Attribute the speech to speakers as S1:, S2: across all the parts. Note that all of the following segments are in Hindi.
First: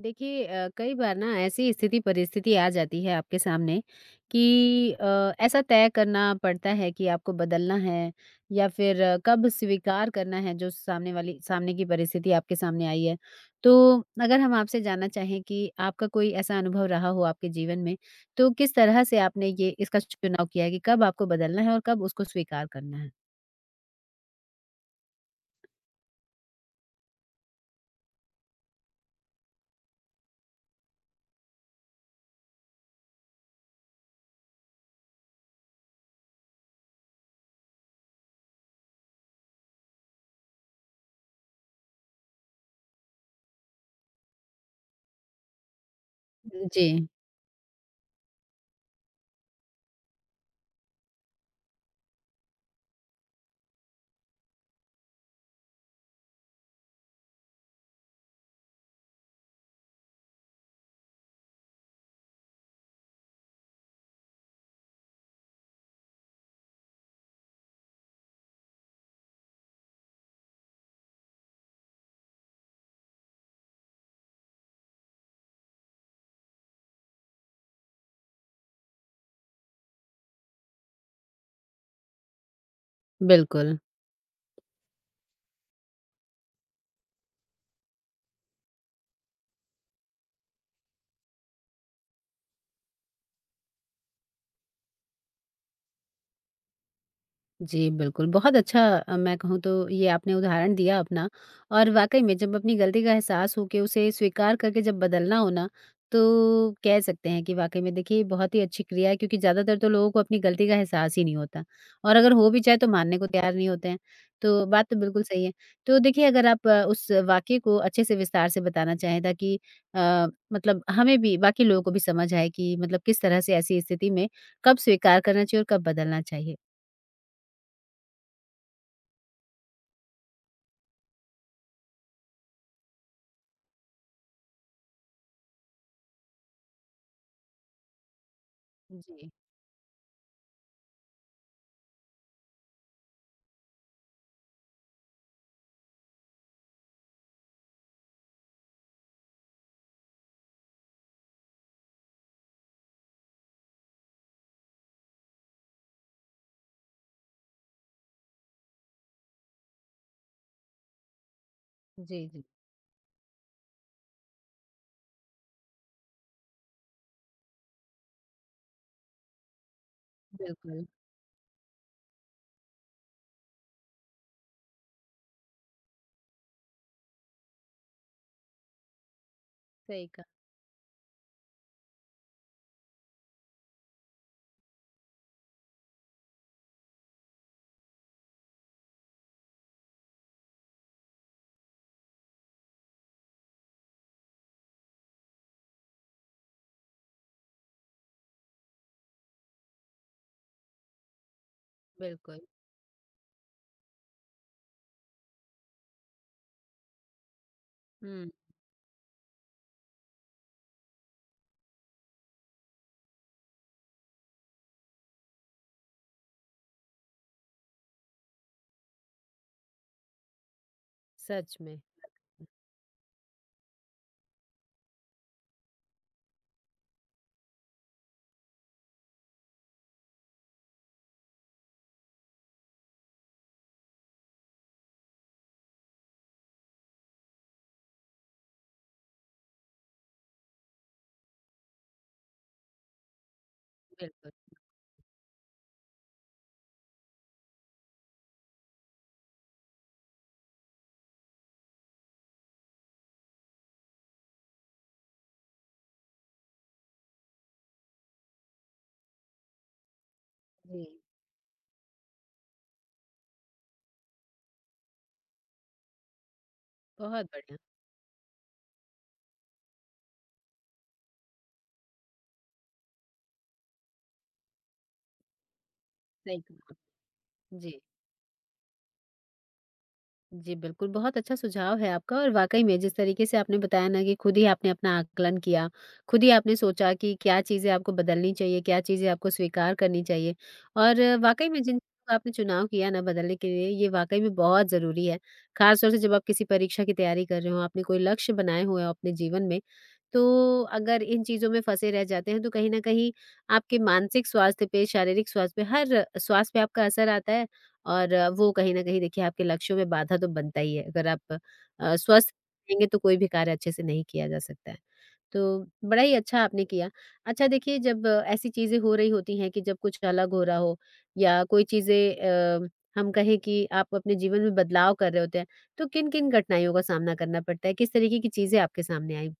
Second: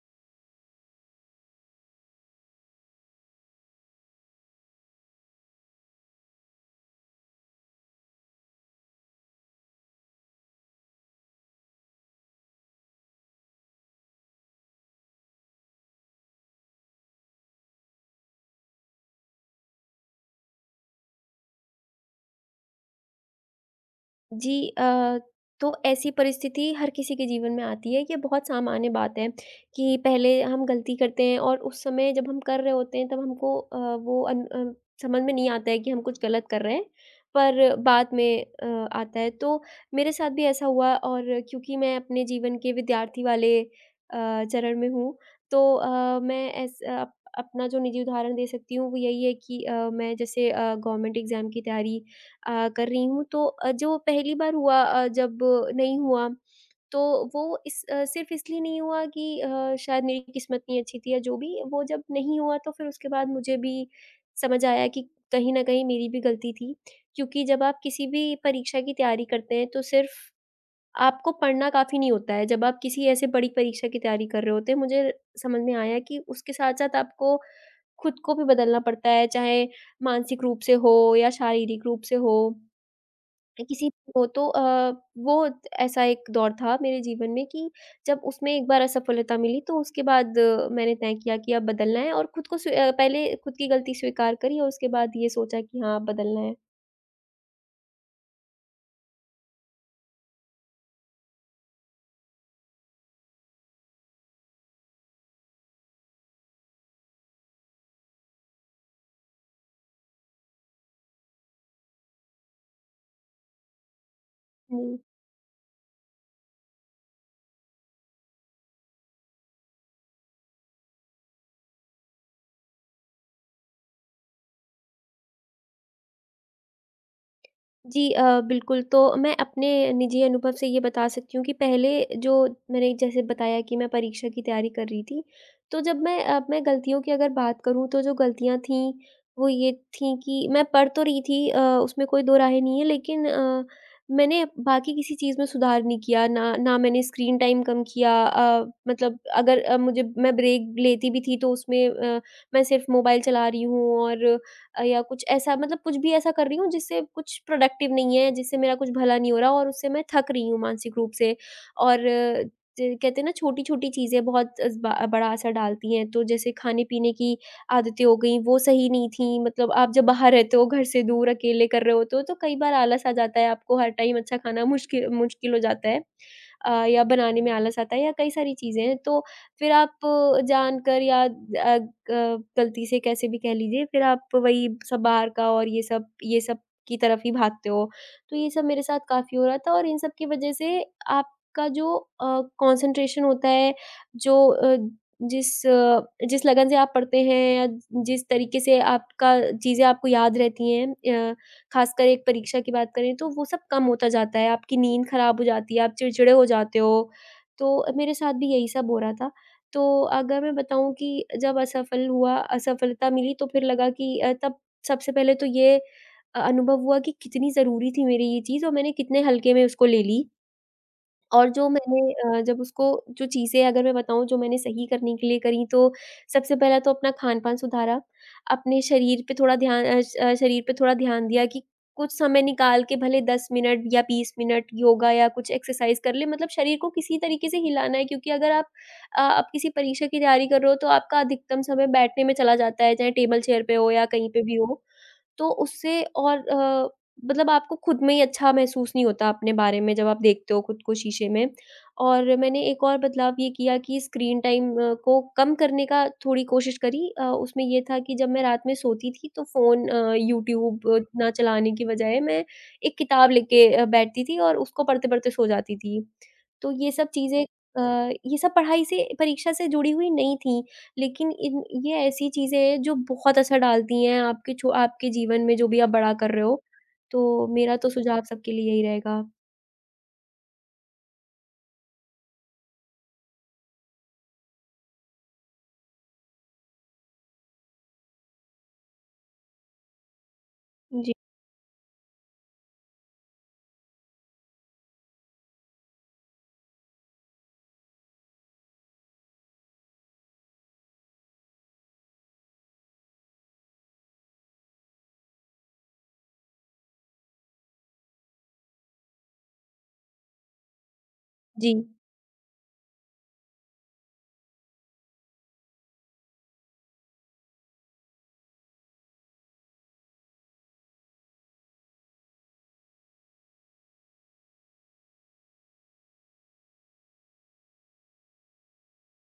S1: देखिए कई बार ना ऐसी स्थिति परिस्थिति आ जाती है आपके सामने कि ऐसा तय करना पड़ता है कि आपको बदलना है या फिर कब स्वीकार करना है जो सामने की परिस्थिति आपके सामने आई है तो अगर हम आपसे जानना चाहें कि आपका कोई ऐसा अनुभव रहा हो आपके जीवन में तो किस तरह से आपने ये इसका चुनाव किया है कि कब आपको बदलना है और कब उसको स्वीकार करना है।
S2: जी तो ऐसी परिस्थिति हर किसी के जीवन में आती है, ये बहुत सामान्य बात है कि पहले हम गलती करते हैं और उस समय जब हम कर रहे होते हैं तब हमको वो समझ में नहीं आता है कि हम कुछ गलत कर रहे हैं, पर बाद में आता है। तो मेरे साथ भी ऐसा हुआ और क्योंकि मैं अपने जीवन के विद्यार्थी वाले चरण में हूँ, तो मैं ऐस
S1: जी
S2: अप अपना जो निजी उदाहरण दे सकती हूँ वो यही है कि मैं जैसे गवर्नमेंट एग्ज़ाम की तैयारी कर रही हूँ। तो जो पहली बार हुआ जब नहीं हुआ, तो वो सिर्फ़ इसलिए नहीं हुआ कि शायद मेरी किस्मत नहीं अच्छी थी या जो भी, वो जब नहीं हुआ तो फिर उसके बाद मुझे भी समझ आया कि कहीं न कहीं मेरी भी गलती थी। क्योंकि जब आप किसी भी परीक्षा की तैयारी करते हैं, तो सिर्फ़ आपको पढ़ना काफ़ी नहीं होता है, जब आप किसी ऐसे बड़ी परीक्षा की तैयारी कर रहे होते हैं, मुझे समझ में आया कि उसके साथ-साथ आपको खुद को भी बदलना पड़ता है, चाहे मानसिक रूप से हो या शारीरिक रूप से हो।
S1: बिल्कुल।
S2: किसी को तो वो ऐसा एक दौर था मेरे जीवन में कि जब उसमें एक बार असफलता मिली तो उसके बाद मैंने तय किया कि अब बदलना है और खुद को स्वी अ, पहले खुद की गलती स्वीकार करी और उसके बाद ये सोचा कि हाँ, अब बदलना है।
S1: जी, बिल्कुल। बहुत अच्छा। मैं कहूँ तो ये आपने उदाहरण दिया अपना और वाक़ई में जब अपनी गलती का एहसास हो के उसे स्वीकार करके जब बदलना हो ना, तो कह सकते हैं कि वाक़ई में देखिए ये बहुत ही अच्छी क्रिया है क्योंकि ज़्यादातर तो लोगों को अपनी गलती का एहसास ही नहीं होता और अगर हो भी जाए तो मानने को तैयार नहीं होते हैं। तो बात
S2: हुँ।
S1: तो बिल्कुल सही है। तो देखिए अगर आप उस वाक़ये को अच्छे से विस्तार से बताना चाहें ताकि अ, मतलब हमें भी बाकी लोगों को भी समझ आए कि मतलब किस तरह से ऐसी स्थिति में कब स्वीकार करना चाहिए और कब बदलना चाहिए?
S2: जी बिल्कुल, तो मैं अपने निजी अनुभव से ये बता सकती हूँ कि पहले जो मैंने जैसे बताया कि मैं परीक्षा की तैयारी कर रही थी, तो जब मैं अब मैं गलतियों की अगर बात करूँ तो जो गलतियाँ थीं,
S1: जी।
S2: वो ये थीं कि मैं पढ़ तो रही थी उसमें कोई दो राहें नहीं है लेकिन मैंने बाकी किसी चीज़ में सुधार नहीं किया, ना ना मैंने स्क्रीन टाइम कम किया मतलब अगर अ, मुझे मैं ब्रेक लेती भी थी तो उसमें मैं सिर्फ़ मोबाइल चला रही हूँ और या कुछ ऐसा मतलब कुछ भी ऐसा कर रही हूँ जिससे कुछ प्रोडक्टिव नहीं है, जिससे मेरा कुछ भला नहीं हो रहा और उससे मैं थक रही हूँ मानसिक रूप से। और
S1: जी, जी,
S2: ज कहते हैं ना छोटी-छोटी चीज़ें बहुत अस ब बड़ा असर डालती हैं। तो जैसे खाने-पीने की आदतें हो गई, वो सही नहीं थी। मतलब आप जब बाहर रहते हो, घर
S1: बिल्कुल,
S2: से दूर अकेले कर रहे होते हो, तो कई बार आलस आ जाता है, आपको हर टाइम अच्छा खाना मुश्किल मुश्किल हो जाता है। या बनाने में आलस आता है या कई सारी चीज़ें हैं। तो फिर आप
S1: सही कहा,
S2: जानकर या अ, ग गलती से कैसे भी कह लीजिए फिर आप वही सब बाहर का और ये सब ये सब की तरफ ही भागते हो। तो ये सब मेरे साथ काफ़ी हो रहा था और इन सब की वज़ह से आपका जो कॉन्सन्ट्रेशन होता है जो जिस अ, जिस लगन से आप पढ़ते हैं या जिस तरीके से आपका चीज़ें आपको याद रहती हैं ख़ासकर एक
S1: बिल्कुल,
S2: परीक्षा की बात करें तो वो सब कम होता जाता है, आपकी नींद ख़राब हो जाती है, आप चिड़चिड़े हो जाते हो। तो मेरे
S1: हुँ,
S2: साथ भी यही सब हो रहा था। तो अगर मैं बताऊँ कि जब असफलता मिली तो फिर लगा कि तब सबसे पहले तो ये अनुभव हुआ कि कितनी ज़रूरी थी मेरी ये चीज़ और मैंने कितने हल्के में उसको ले ली। और
S1: सच
S2: जो
S1: में।
S2: मैंने अ, जब उसको जो चीज़ें अगर मैं बताऊँ जो मैंने सही करने के लिए करी तो सबसे पहला तो अपना खान-पान सुधारा, अपने शरीर पे थोड़ा ध्यान अ, श अ, शरीर पे थोड़ा ध्यान दिया कि कुछ समय निकाल के भले 10 मिनट या 20 मिनट योगा या कुछ एक्सरसाइज़ कर लें मतलब शरीर को किसी तरीके से हिलाना है क्योंकि अगर आप आप किसी परीक्षा की तैयारी कर रहे हो तो आपका अधिकतम समय बैठने में चला जाता है, चाहे टेबल चेयर पे हो या कहीं
S1: बिल्कुल,
S2: पे भी हो। तो उससे और मतलब आपको खुद में ही अच्छा महसूस नहीं होता अपने बारे में जब आप देखते हो खुद को शीशे में। और मैंने एक और बदलाव ये किया कि स्क्रीन टाइम को कम करने का थोड़ी कोशिश करी उसमें ये था कि जब मैं रात में सोती थी तो फ़ोन
S1: जी,
S2: यूट्यूब ना चलाने की बजाय मैं एक किताब लेके बैठती थी और उसको पढ़ते-पढ़ते सो जाती थी। तो ये सब
S1: बहुत
S2: चीज़ें
S1: बढ़िया,
S2: ये सब पढ़ाई से परीक्षा से जुड़ी हुई नहीं थी, लेकिन इन ये ऐसी चीज़ें हैं जो बहुत असर डालती हैं आपके जीवन में जो भी आप बड़ा कर
S1: सही
S2: रहे हो।
S1: कहा,
S2: तो मेरा
S1: जी।
S2: तो सुझाव सबके लिए यही रहेगा।
S1: जी, बिल्कुल, बहुत अच्छा सुझाव है आपका और वाक़ई में जिस तरीके से आपने बताया ना कि खुद ही आपने अपना आकलन किया, खुद ही आपने सोचा कि क्या चीज़ें आपको बदलनी चाहिए, क्या चीज़ें आपको स्वीकार करनी चाहिए और
S2: जी,
S1: वाक़ई में जिन चीज़ों का आपने चुनाव किया ना बदलने के लिए, ये वाक़ई में बहुत ज़रूरी है। ख़ास तौर से जब आप किसी परीक्षा की तैयारी कर रहे हो, आपने कोई लक्ष्य बनाए हुए हो अपने जीवन में, तो अगर इन चीज़ों में फँसे रह जाते हैं, तो कहीं न कहीं आपके मानसिक स्वास्थ्य पे, शारीरिक स्वास्थ्य पे, हर स्वास्थ्य पे आपका असर आता है। और वो कहीं न कहीं देखिए आपके लक्ष्यों में बाधा तो बनता ही है। अगर आप
S2: जी।
S1: स्वस्थ रहेंगे तो कोई भी कार्य अच्छे से नहीं किया जा सकता है। तो बड़ा ही अच्छा आपने किया। अच्छा देखिए जब ऐसी चीज़ें हो रही होती हैं कि जब कुछ अलग हो रहा हो या कोई चीज़ें अ, हम कहें कि आप अपने जीवन में बदलाव कर रहे होते हैं, तो किन-किन कठिनाइयों का सामना करना पड़ता है? किस तरीके की चीज़ें आपके सामने आई?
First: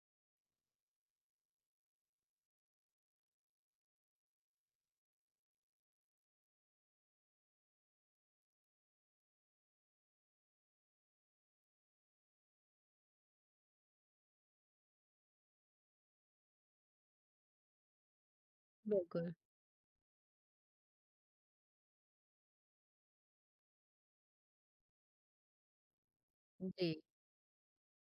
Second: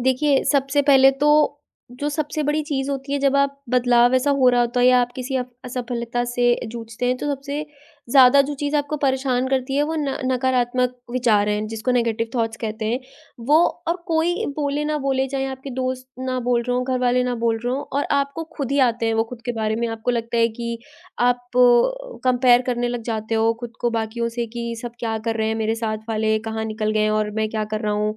S2: देखिए, सबसे पहले तो जो सबसे बड़ी चीज़ होती है जब आप बदलाव ऐसा हो रहा होता है या आप किसी अफ असफलता से जूझते हैं, तो सबसे ज़्यादा जो चीज़ आपको परेशान करती है वो न नकारात्मक विचार हैं, जिसको नेगेटिव थॉट्स कहते हैं। वो और कोई बोले ना बोले, चाहे आपके दोस्त ना बोल रहे हों, घरवाले ना बोल रहे हों और आपको खुद ही आते हैं वो
S1: बिल्कुल।
S2: खुद के बारे में। आपको लगता है कि आप कंपेयर करने लग जाते हो खुद को बाकियों से कि सब क्या कर रहे हैं, मेरे साथ वाले कहाँ
S1: जी।
S2: निकल गए हैं और मैं क्या कर रहा हूँ।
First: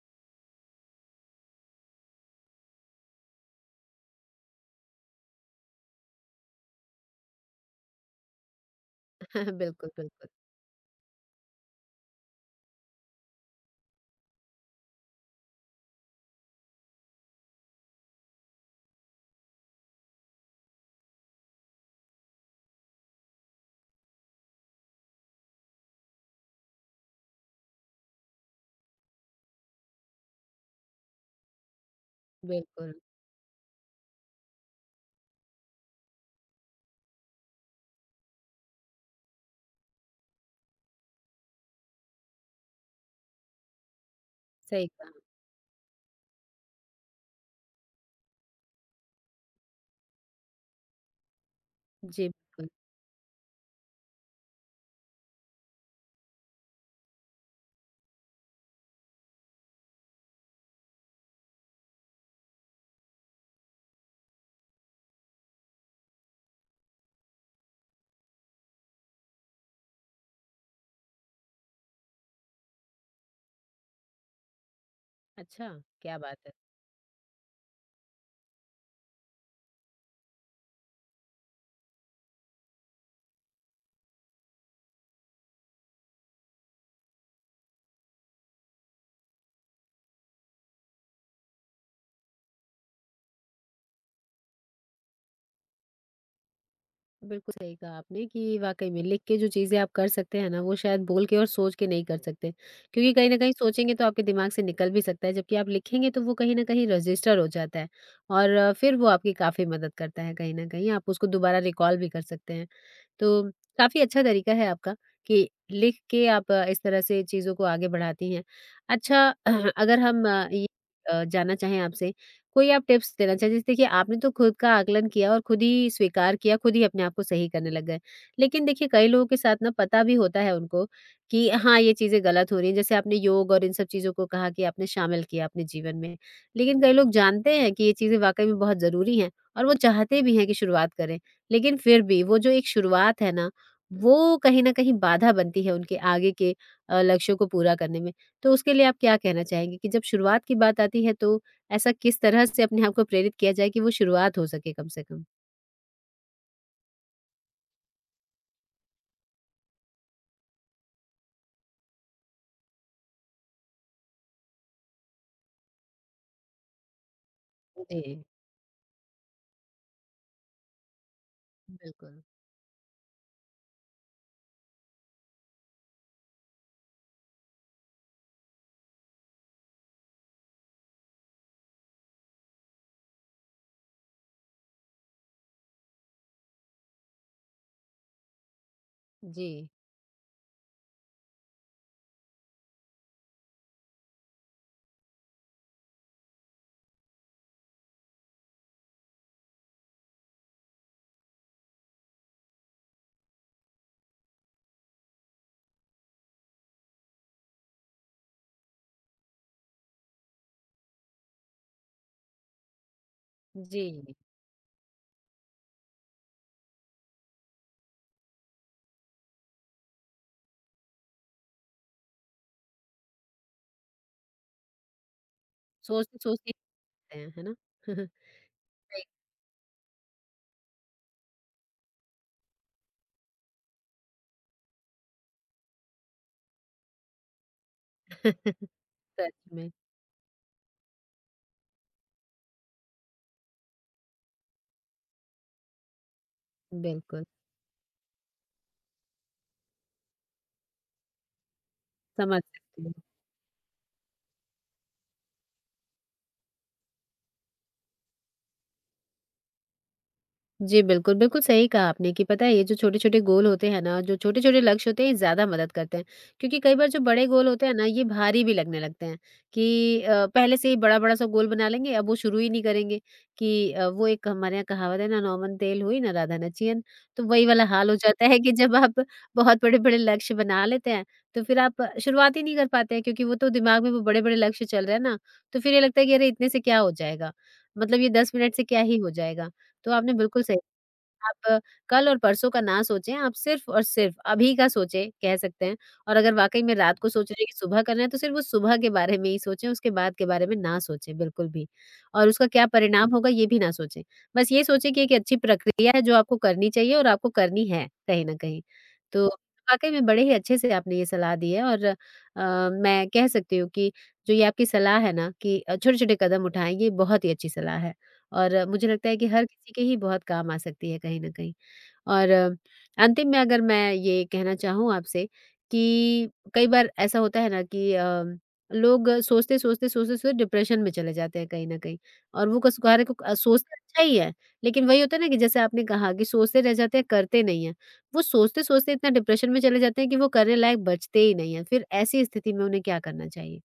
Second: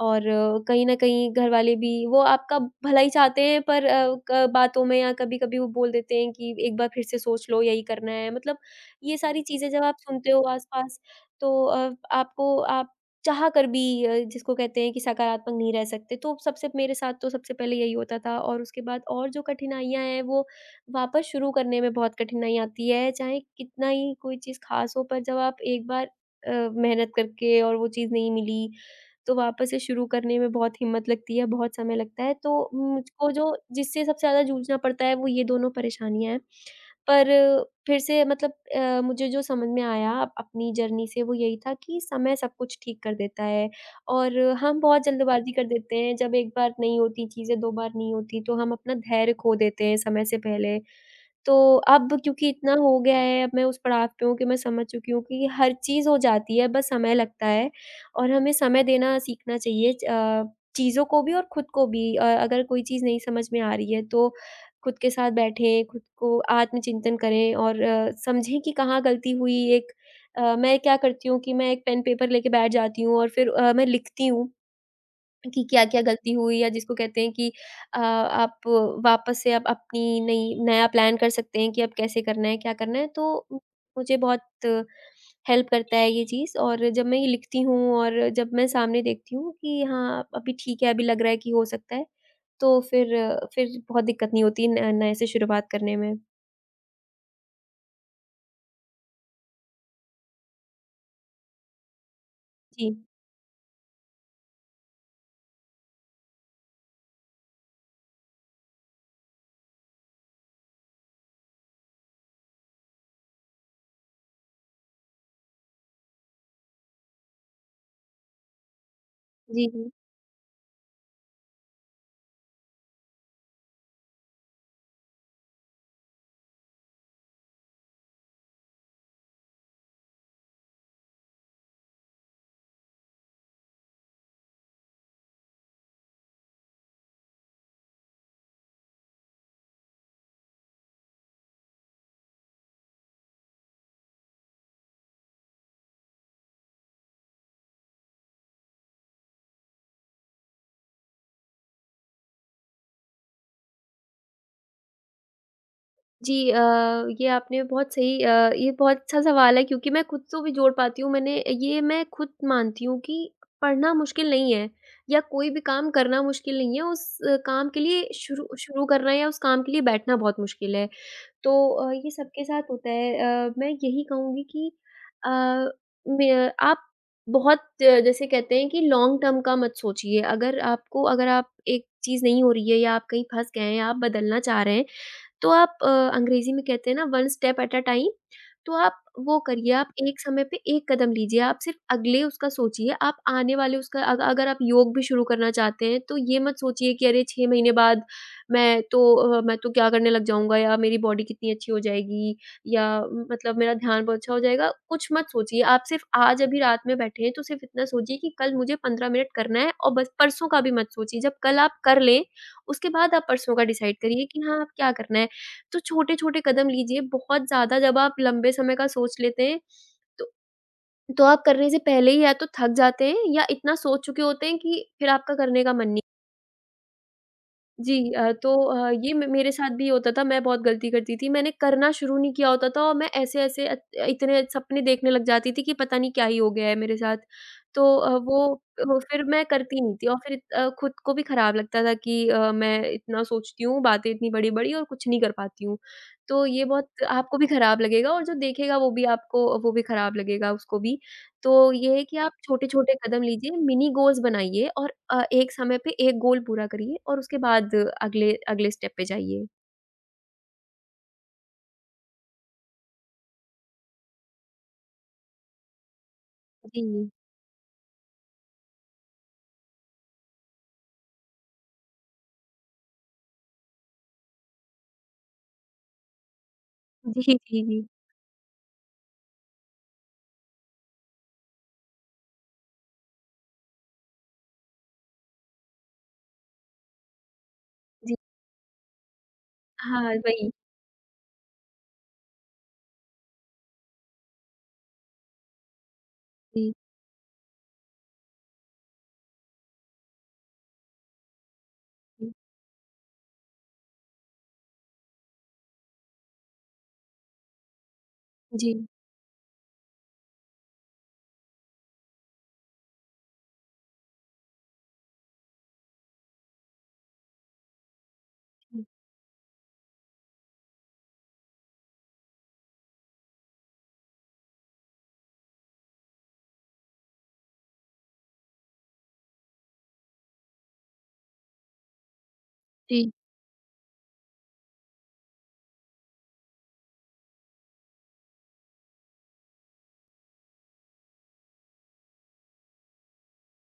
S2: और कहीं न कहीं घरवाले भी वो आपका भला ही चाहते हैं पर अ, क बातों में या कभी-कभी वो बोल देते हैं कि एक बार फिर से सोच लो यही करना है। मतलब ये सारी चीज़ें जब
S1: बिल्कुल,
S2: आप
S1: बिल्कुल।
S2: सुनते हो आस-पास तो आपको आप चाह कर भी जिसको कहते हैं कि सकारात्मक नहीं रह सकते। तो सबसे मेरे साथ तो सबसे पहले यही होता था और उसके बाद और जो कठिनाइयाँ हैं वो वापस शुरू करने में बहुत कठिनाई आती है। चाहे कितना ही कोई चीज़ ख़ास हो पर जब आप एक बार मेहनत करके और वो चीज़ नहीं मिली तो वापस से शुरू करने में बहुत हिम्मत लगती है, बहुत समय लगता है। तो
S1: बिल्कुल,
S2: मुझको जो जिससे सबसे ज़्यादा जूझना पड़ता है, वो ये दोनों परेशानियाँ हैं। पर फिर से मतलब मुझे जो समझ में आया अप अपनी जर्नी से वो यही था कि समय सब कुछ ठीक कर देता है और हम
S1: सही
S2: बहुत
S1: कहा।
S2: जल्दबाज़ी कर देते हैं। जब एक बार नहीं होती चीज़ें, 2 बार नहीं होती, तो हम अपना धैर्य खो देते हैं समय से पहले। तो अब
S1: जी,
S2: क्योंकि
S1: बिल्कुल।
S2: इतना हो गया है, अब मैं उस पड़ाव पे हूँ कि मैं समझ चुकी हूँ कि हर चीज़ हो जाती है, बस समय लगता है और हमें समय देना सीखना चाहिए चीज़ों को भी और खुद को भी। अगर कोई चीज़ नहीं समझ में आ रही है तो खुद के साथ बैठें, खुद को आत्मचिंतन करें और समझें कि कहाँ गलती हुई। मैं क्या करती हूँ कि मैं एक पेन पेपर लेके बैठ जाती हूँ और फिर मैं लिखती हूँ। कि
S1: अच्छा,
S2: क्या-क्या
S1: क्या
S2: गलती
S1: बात है।
S2: हुई या जिसको कहते हैं कि आप वापस से आप अपनी नई नया प्लान कर सकते हैं कि अब कैसे करना है, क्या करना है। तो मुझे बहुत हेल्प करता है ये चीज़ और जब मैं ये लिखती हूँ और जब मैं सामने देखती हूँ कि हाँ, अभी ठीक है, अभी लग रहा है कि हो सकता है, तो फिर बहुत दिक्कत नहीं होती न नए से शुरुआत करने में।
S1: बिल्कुल सही कहा आपने कि वाकई में लिख के जो चीज़ें आप कर सकते हैं ना, वो शायद बोल के और सोच के नहीं कर सकते।
S2: जी।
S1: क्योंकि कहीं न कहीं सोचेंगे तो आपके दिमाग से निकल भी सकता है, जबकि आप लिखेंगे तो वो कहीं न कहीं रजिस्टर हो जाता है और फिर वो आपकी काफ़ी मदद करता है कहीं न कहीं। आप उसको दोबारा रिकॉल भी कर सकते हैं। तो काफ़ी अच्छा तरीका है आपका कि लिख के आप इस तरह से चीज़ों को आगे बढ़ाती हैं। अच्छा
S2: जी, जी।
S1: अगर हम जानना चाहें आपसे कोई आप टिप्स देना चाहें? जैसे देखिए आपने तो खुद का आकलन किया और खुद ही स्वीकार किया, खुद ही अपने आप को सही करने लग गए। लेकिन देखिए कई लोगों के साथ ना पता भी होता है उनको कि हाँ, ये चीज़ें गलत हो रही हैं। जैसे आपने योग और इन सब चीज़ों को कहा कि आपने शामिल किया अपने जीवन में। लेकिन कई लोग जानते हैं कि ये चीज़ें वाक़ई में बहुत ज़रूरी हैं और वो चाहते भी हैं कि शुरुआत करें। लेकिन फिर भी वो जो एक शुरुआत है ना, वो कहीं न कहीं बाधा बनती है उनके आगे के लक्ष्यों को पूरा करने में। तो उसके लिए आप क्या कहना चाहेंगे कि जब शुरुआत की बात आती है तो ऐसा किस तरह से अपने आप को प्रेरित किया जाए कि वो शुरुआत हो सके कम से कम?
S2: जी ये आपने बहुत सही ये बहुत अच्छा सवाल है क्योंकि मैं खुद तो भी जोड़ पाती हूँ मैंने ये मैं खुद मानती हूँ कि पढ़ना मुश्किल नहीं है या कोई भी काम करना मुश्किल नहीं है उस काम के लिए
S1: जी,
S2: शुरू शुरू करना या उस काम के लिए बैठना बहुत मुश्किल है तो ये
S1: बिल्कुल।
S2: सबके साथ होता है मैं यही कहूँगी कि अ, आप बहुत जैसे कहते हैं कि लॉन्ग टर्म का मत सोचिए अगर आप एक चीज़ नहीं हो रही है या आप कहीं फंस गए हैं आप बदलना चाह रहे हैं तो आप अंग्रेज़ी में कहते हैं ना one step at a time, तो आप वो
S1: जी,
S2: करिए, आप एक समय पे एक कदम लीजिए, आप सिर्फ़ अगले उसका सोचिए, आप आने वाले उसका अग अगर आप योग भी शुरू करना चाहते हैं, तो ये मत सोचिए कि अरे 6 महीने बाद मैं तो क्या करने लग जाऊँगा या मेरी बॉडी कितनी अच्छी हो जाएगी या मतलब मेरा ध्यान बहुत अच्छा हो जाएगा, कुछ मत सोचिए। आप सिर्फ़ आज अभी रात में बैठे हैं, तो सिर्फ़ इतना सोचिए कि कल मुझे 15 मिनट करना है और बस परसों का भी मत सोचिए। जब कल आप कर लें, उसके बाद आप परसों का
S1: जी।
S2: डिसाइड करिए कि हाँ, आप क्या करना है। तो छोटे-छोटे कदम लीजिए, बहुत ज़्यादा जब आप लंबे समय का सोच लेते हैं, तो तो आप करने से पहले ही या तो थक जाते हैं या इतना सोच चुके होते हैं कि फिर आपका करने का मन।
S1: सोचते-सोचते ही करते हैं, है ना?
S2: जी।
S1: सही।
S2: ये मे मेरे साथ भी होता था, मैं बहुत गलती करती थी। मैंने करना शुरू नहीं किया होता था और मैं ऐसे-ऐसे अत इतने सपने देखने लग जाती थी कि पता नहीं क्या ही हो गया है मेरे साथ। तो अ, वो वो फिर
S1: सच
S2: मैं
S1: में,
S2: करती नहीं थी और फिर खुद को भी खराब लगता था कि मैं इतना सोचती हूँ, बातें इतनी बड़ी-बड़ी और कुछ नहीं कर पाती हूँ। तो ये बहुत
S1: बिल्कुल,
S2: आपको भी खराब लगेगा और जो देखेगा वो भी आपको वो भी खराब लगेगा उसको भी। तो ये है कि आप
S1: समझ सकती हूँ।
S2: छोटे-छोटे कदम लीजिए, मिनी गोल्स बनाइए और एक समय पे एक गोल पूरा करिए और उसके बाद अगले अगले स्टेप पे जाइए।
S1: जी, बिल्कुल, बिल्कुल सही कहा आपने कि पता है ये जो छोटे-छोटे गोल होते हैं ना, जो छोटे-छोटे लक्ष्य होते हैं ये ज़्यादा मदद करते हैं। क्योंकि कई बार जो
S2: जी।
S1: बड़े गोल होते हैं ना ये भारी भी लगने लगते हैं कि पहले से ही बड़ा-बड़ा सा गोल बना लेंगे अब वो शुरू ही नहीं करेंगे कि वो एक हमारे यहाँ कहावत है ना, "नौमन तेल हुई ना राधा नचियन।" तो
S2: जी,
S1: वही
S2: जी,
S1: वाला
S2: जी।
S1: हाल हो जाता है कि जब आप बहुत बड़े-बड़े लक्ष्य बना लेते हैं, तो फिर आप शुरुआत ही नहीं कर पाते हैं क्योंकि वो तो दिमाग में वो बड़े-बड़े लक्ष्य चल रहे हैं ना, तो फिर ये लगता है कि अरे इतने से क्या हो जाएगा? मतलब ये
S2: जी।
S1: 10 मिनट से क्या ही हो जाएगा? तो आपने
S2: हाँ,
S1: बिल्कुल
S2: वही।
S1: सही। आप कल और परसों का ना सोचें, आप सिर्फ़ और सिर्फ़ अभी का सोचें, कह सकते हैं और अगर वाक़ई
S2: जी,
S1: में रात को सोच रहे हैं कि सुबह करना है, तो सिर्फ़ उस सुबह के बारे में ही सोचें, उसके बाद के बारे में ना सोचें बिल्कुल भी और
S2: जी,
S1: उसका क्या परिणाम होगा, ये भी ना सोचें। बस ये सोचें कि एक अच्छी प्रक्रिया है, जो आपको करनी चाहिए और आपको करनी है, कहीं न कहीं।
S2: जी,
S1: तो वाक़ई में बड़े ही अच्छे से आपने ये सलाह दी है और मैं कह सकती हूँ कि जो ये आपकी सलाह है ना कि छोटे-छोटे कदम उठाएँ, ये बहुत ही अच्छी सलाह है। और
S2: जी,
S1: मुझे लगता है कि हर किसी के ही बहुत काम आ सकती है कहीं न कहीं। और अंतिम में अगर मैं ये कहना चाहूँ आपसे कि कई बार ऐसा होता है ना कि लोग सोचते, सोचते, सोचते, सोचते डिप्रेशन में चले जाते हैं कहीं न कहीं और वो कस सारे
S2: जी।
S1: को सोचते अच्छा ही है, लेकिन वही होता है ना कि जैसे आपने कहा कि सोचते रह जाते हैं, करते नहीं हैं। वो सोचते-सोचते इतना डिप्रेशन में चले जाते हैं कि वो करने लायक बचते ही नहीं हैं, फिर ऐसी स्थिति में उन्हें क्या करना चाहिए?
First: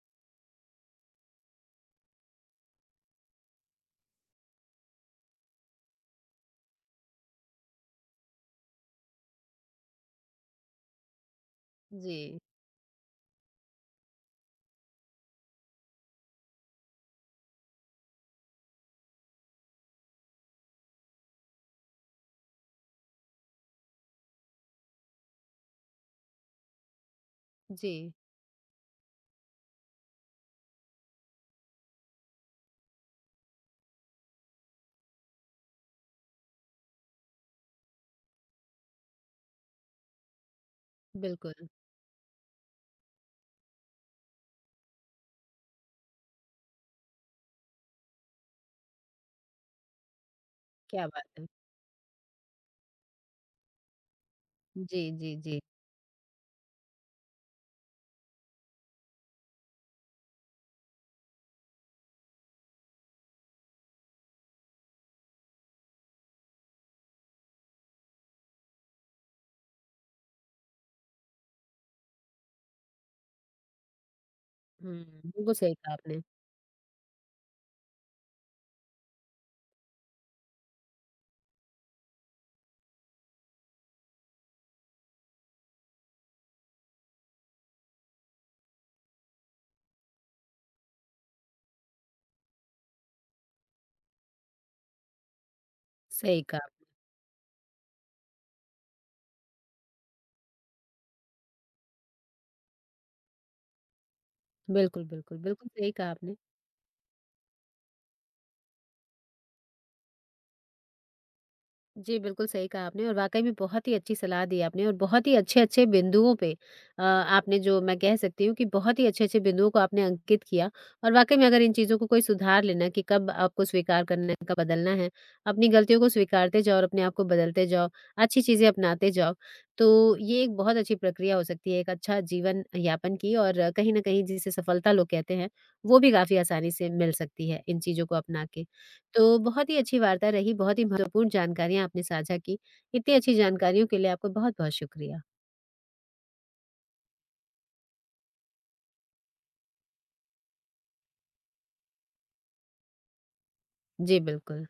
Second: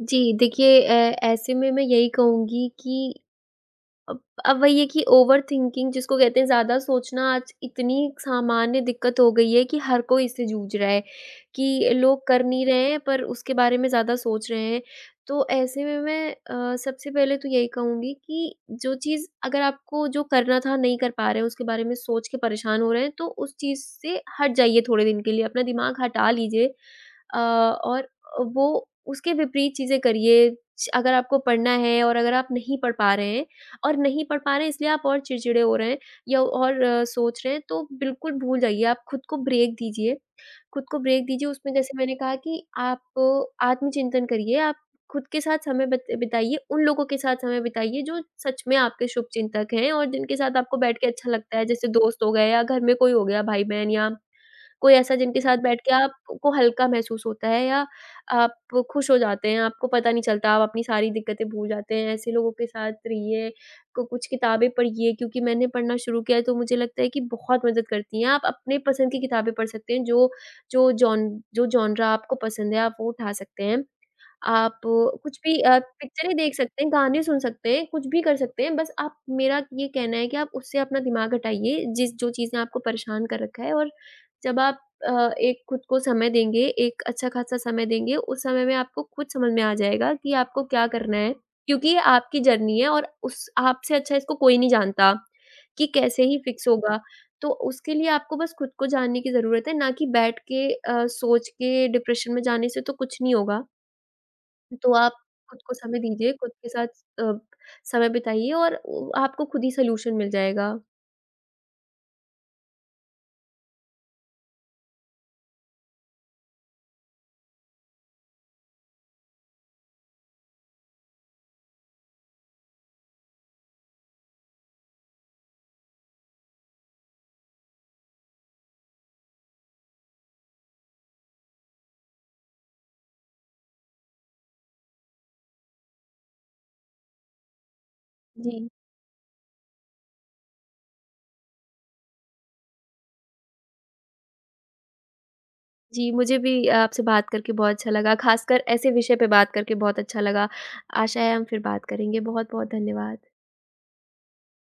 S2: जी, देखिए, ऐसे में मैं यही कहूँगी कि अब अब वही है कि ओवरथिंकिंग जिसको कहते हैं ज़्यादा सोचना आज इतनी सामान्य दिक्कत हो गई है कि हर कोई इससे जूझ रहा है, कि लोग
S1: जी,
S2: कर नहीं रहे हैं पर उसके बारे में ज़्यादा सोच रहे हैं। तो ऐसे में मैं सबसे पहले तो यही कहूँगी कि जो चीज़ अगर आपको जो करना था नहीं कर पा रहे हैं, उसके बारे में सोच के परेशान हो रहे हैं तो उस चीज़ से हट जाइए थोड़े दिन के लिए, अपना दिमाग हटा लीजिए और
S1: जी,
S2: वो उसके विपरीत चीज़ें करिए। च अगर आपको पढ़ना है और अगर आप नहीं पढ़ पा रहे हैं और नहीं पढ़ पा रहे हैं इसलिए आप और चिड़चिड़े हो रहे हैं या और सोच रहे हैं तो बिल्कुल भूल जाइए। आप खुद को ब्रेक दीजिए। खुद को ब्रेक दीजिए
S1: बिल्कुल।
S2: उसमें जैसे मैंने कहा कि आप आत्मचिंतन करिए। आप खुद के साथ समय बत बिताइए, उन लोगों के साथ समय बिताइए जो सच में आपके शुभचिंतक हैं और जिनके साथ आपको बैठ के
S1: क्या बात
S2: अच्छा
S1: है!
S2: लगता है। जैसे दोस्त हो गए या घर में कोई हो गया भाई-बहन या कोई
S1: जी,
S2: ऐसा
S1: जी,
S2: जिनके साथ
S1: जी।
S2: बैठ के आपको हल्का महसूस होता है या आप खुश हो जाते हैं, आपको पता नहीं चलता, आप अपनी सारी दिक्कतें भूल जाते हैं, ऐसे लोगों के साथ रहिए। क कुछ किताबें पढ़िए क्योंकि मैंने पढ़ना शुरू किया है तो मुझे लगता है कि बहुत मदद करती हैं। आप अपने पसंद की किताबें पढ़ सकते हैं, जो जो जॉन जो जॉनरा आपको पसंद है, आप वो उठा सकते हैं। आप
S1: हुँ,
S2: कुछ
S1: बिल्कुल
S2: भी
S1: सही कहा आपने,
S2: पिक्चरें देख सकते हैं, गाने सुन सकते हैं, कुछ भी कर सकते हैं, बस आप मेरा ये कहना है कि आप उससे अपना दिमाग हटाइए, जिस जो चीज़ें आपको परेशान कर रखा है और जब आप एक खुद को समय देंगे, एक अच्छा-खासा समय देंगे, उस समय में आपको खुद समझ में आ जाएगा कि आपको क्या करना है, क्योंकि ये आपकी जर्नी है और उस आपसे अच्छा इसको कोई नहीं जानता कि कैसे ही
S1: सही कहा,
S2: फिक्स होगा। तो उसके लिए आपको बस खुद को जानने की ज़रूरत है, ना कि बैठ के सोच के डिप्रेशन में जाने से तो कुछ नहीं होगा। तो
S1: बिल्कुल,
S2: आप
S1: बिल्कुल,
S2: खुद
S1: बिल्कुल
S2: को
S1: सही
S2: समय
S1: कहा
S2: दीजिए,
S1: आपने।
S2: खुद के साथ अ, समय बिताइए और उ आपको खुद ही सॉल्यूशन मिल जाएगा।
S1: जी, बिल्कुल सही कहा आपने और वाक़ई में बहुत ही अच्छी सलाह दी आपने और बहुत ही अच्छे-अच्छे बिंदुओं पे आपने जो मैं कह सकती हूँ कि बहुत ही अच्छे-अच्छे बिंदुओं को आपने अंकित किया और वाक़ई में अगर इन चीज़ों को कोई सुधार लेना कि कब आपको स्वीकार करना है, कब बदलना है, अपनी गलतियों को स्वीकारते जाओ और अपने आप को बदलते जाओ, अच्छी चीज़ें अपनाते जाओ, तो ये एक बहुत अच्छी प्रक्रिया हो सकती है एक अच्छा जीवन यापन की और कहीं न कहीं जिसे सफलता लोग कहते हैं, वो भी काफ़ी आसानी से मिल सकती है इन चीज़ों को अपना
S2: जी।
S1: के। तो बहुत ही अच्छी वार्ता रही, बहुत ही महत्वपूर्ण जानकारियाँ आपने साझा की। इतनी अच्छी जानकारियों के लिए आपका बहुत-बहुत शुक्रिया।
S2: जी, मुझे भी आपसे बात करके बहुत अच्छा लगा, ख़ासकर ऐसे विषय पे बात करके बहुत अच्छा लगा। आशा है हम फिर बात करेंगे। बहुत-बहुत धन्यवाद।
S1: जी, बिल्कुल।